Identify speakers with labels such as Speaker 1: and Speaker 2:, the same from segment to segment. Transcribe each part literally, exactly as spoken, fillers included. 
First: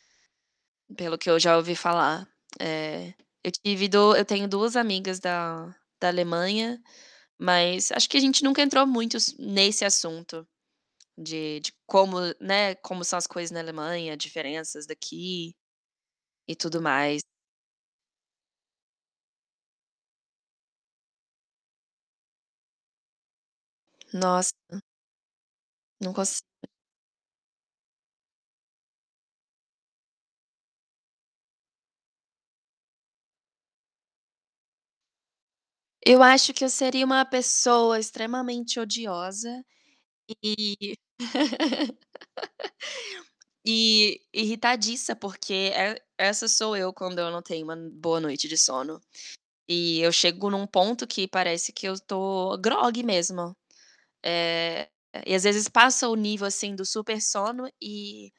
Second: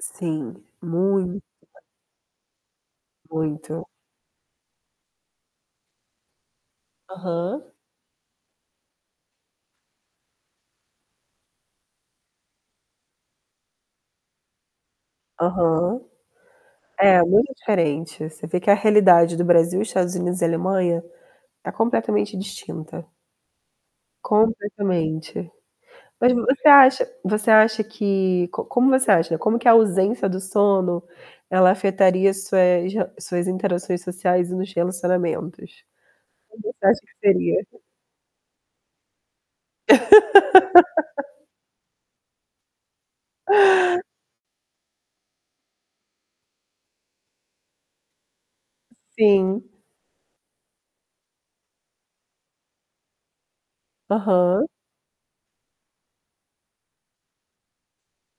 Speaker 1: Sim,
Speaker 2: Pelo o que eu
Speaker 1: muit
Speaker 2: já ouvi falar, eh, eu
Speaker 1: Muito.
Speaker 2: tive do eu tenho duas amigas da da Alemanha,
Speaker 1: Aham.
Speaker 2: mas acho que a gente nunca entrou muito s nesse assunto de de como, né, como são as coisas na Alemanha, diferenças daqui
Speaker 1: Aham.
Speaker 2: e tudo
Speaker 1: É,
Speaker 2: mais.
Speaker 1: muito diferente, você vê que a realidade do Brasil, Estados Unidos e Alemanha, tá completamente distinta.
Speaker 2: Nossa
Speaker 1: Completamente.
Speaker 2: não
Speaker 1: Mas
Speaker 2: consi
Speaker 1: você acha você acha que co como você acha, como que a ausência do sono ela afetaria as suas rel suas interações sociais e nos relacionamentos?
Speaker 2: Eu acho
Speaker 1: Como
Speaker 2: que eu
Speaker 1: você acha
Speaker 2: seria
Speaker 1: que
Speaker 2: uma
Speaker 1: seria?
Speaker 2: pessoa extremamente odiosa e e irritadiça, porque e essa sou eu quando eu não tenho uma boa noite de sono.
Speaker 1: Sim.
Speaker 2: E eu chego num ponto que parece que eu tô grogue mesmo,
Speaker 1: Aham.
Speaker 2: eh, e, às vezes, passa o nível assim do super-sono e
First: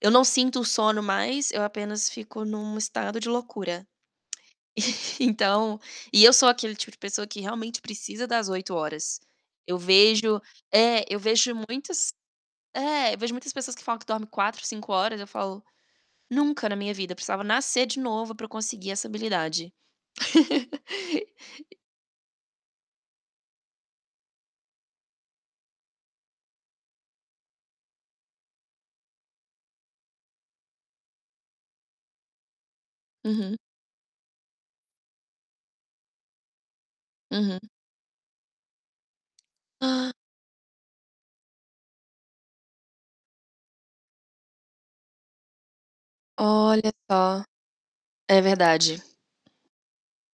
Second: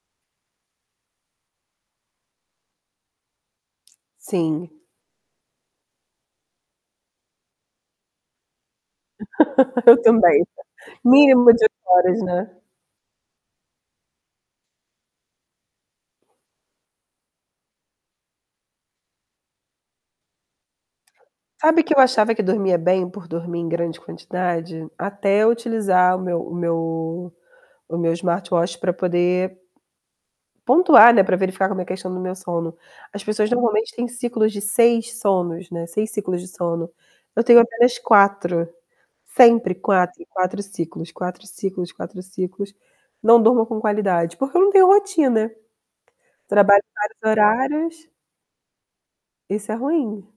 Speaker 2: eu não sinto sono mais, eu apenas fico num estado de loucura.
Speaker 1: Sim.
Speaker 2: Então e eu sou aquele tipo de pessoa que realmente precisa das oito horas. Eu
Speaker 1: Eu
Speaker 2: vejo
Speaker 1: também,
Speaker 2: é, eu vejo
Speaker 1: mínimas de
Speaker 2: muitas
Speaker 1: horas, né?
Speaker 2: é, eu vejo muitas pessoas que falam que dorme quatro, cinco horas, eu falo: "Nunca na minha vida, precisava nascer de novo pra eu conseguir essa habilidade".
Speaker 1: Sabe que eu achava que dormia bem por dormir em grande quantidade? Até eu utilizar o meu o meu o meu smartwatch pra poder pontuar, né, pra verificar como é a questão do meu sono. As pessoas
Speaker 2: Uhum.
Speaker 1: normalmente têm ciclos de seis sonos, né, seis ciclos de sono. Eu tenho
Speaker 2: Uhum.
Speaker 1: apenas quatro, sempre
Speaker 2: Ah.
Speaker 1: quatro, quatro ciclos, quatro ciclos, quatro ciclos. Não durmo com qualidade, porque eu não tenho rotina, trabalho
Speaker 2: Olha
Speaker 1: em vários
Speaker 2: só,
Speaker 1: horários
Speaker 2: é verdade.
Speaker 1: Isso é ruim.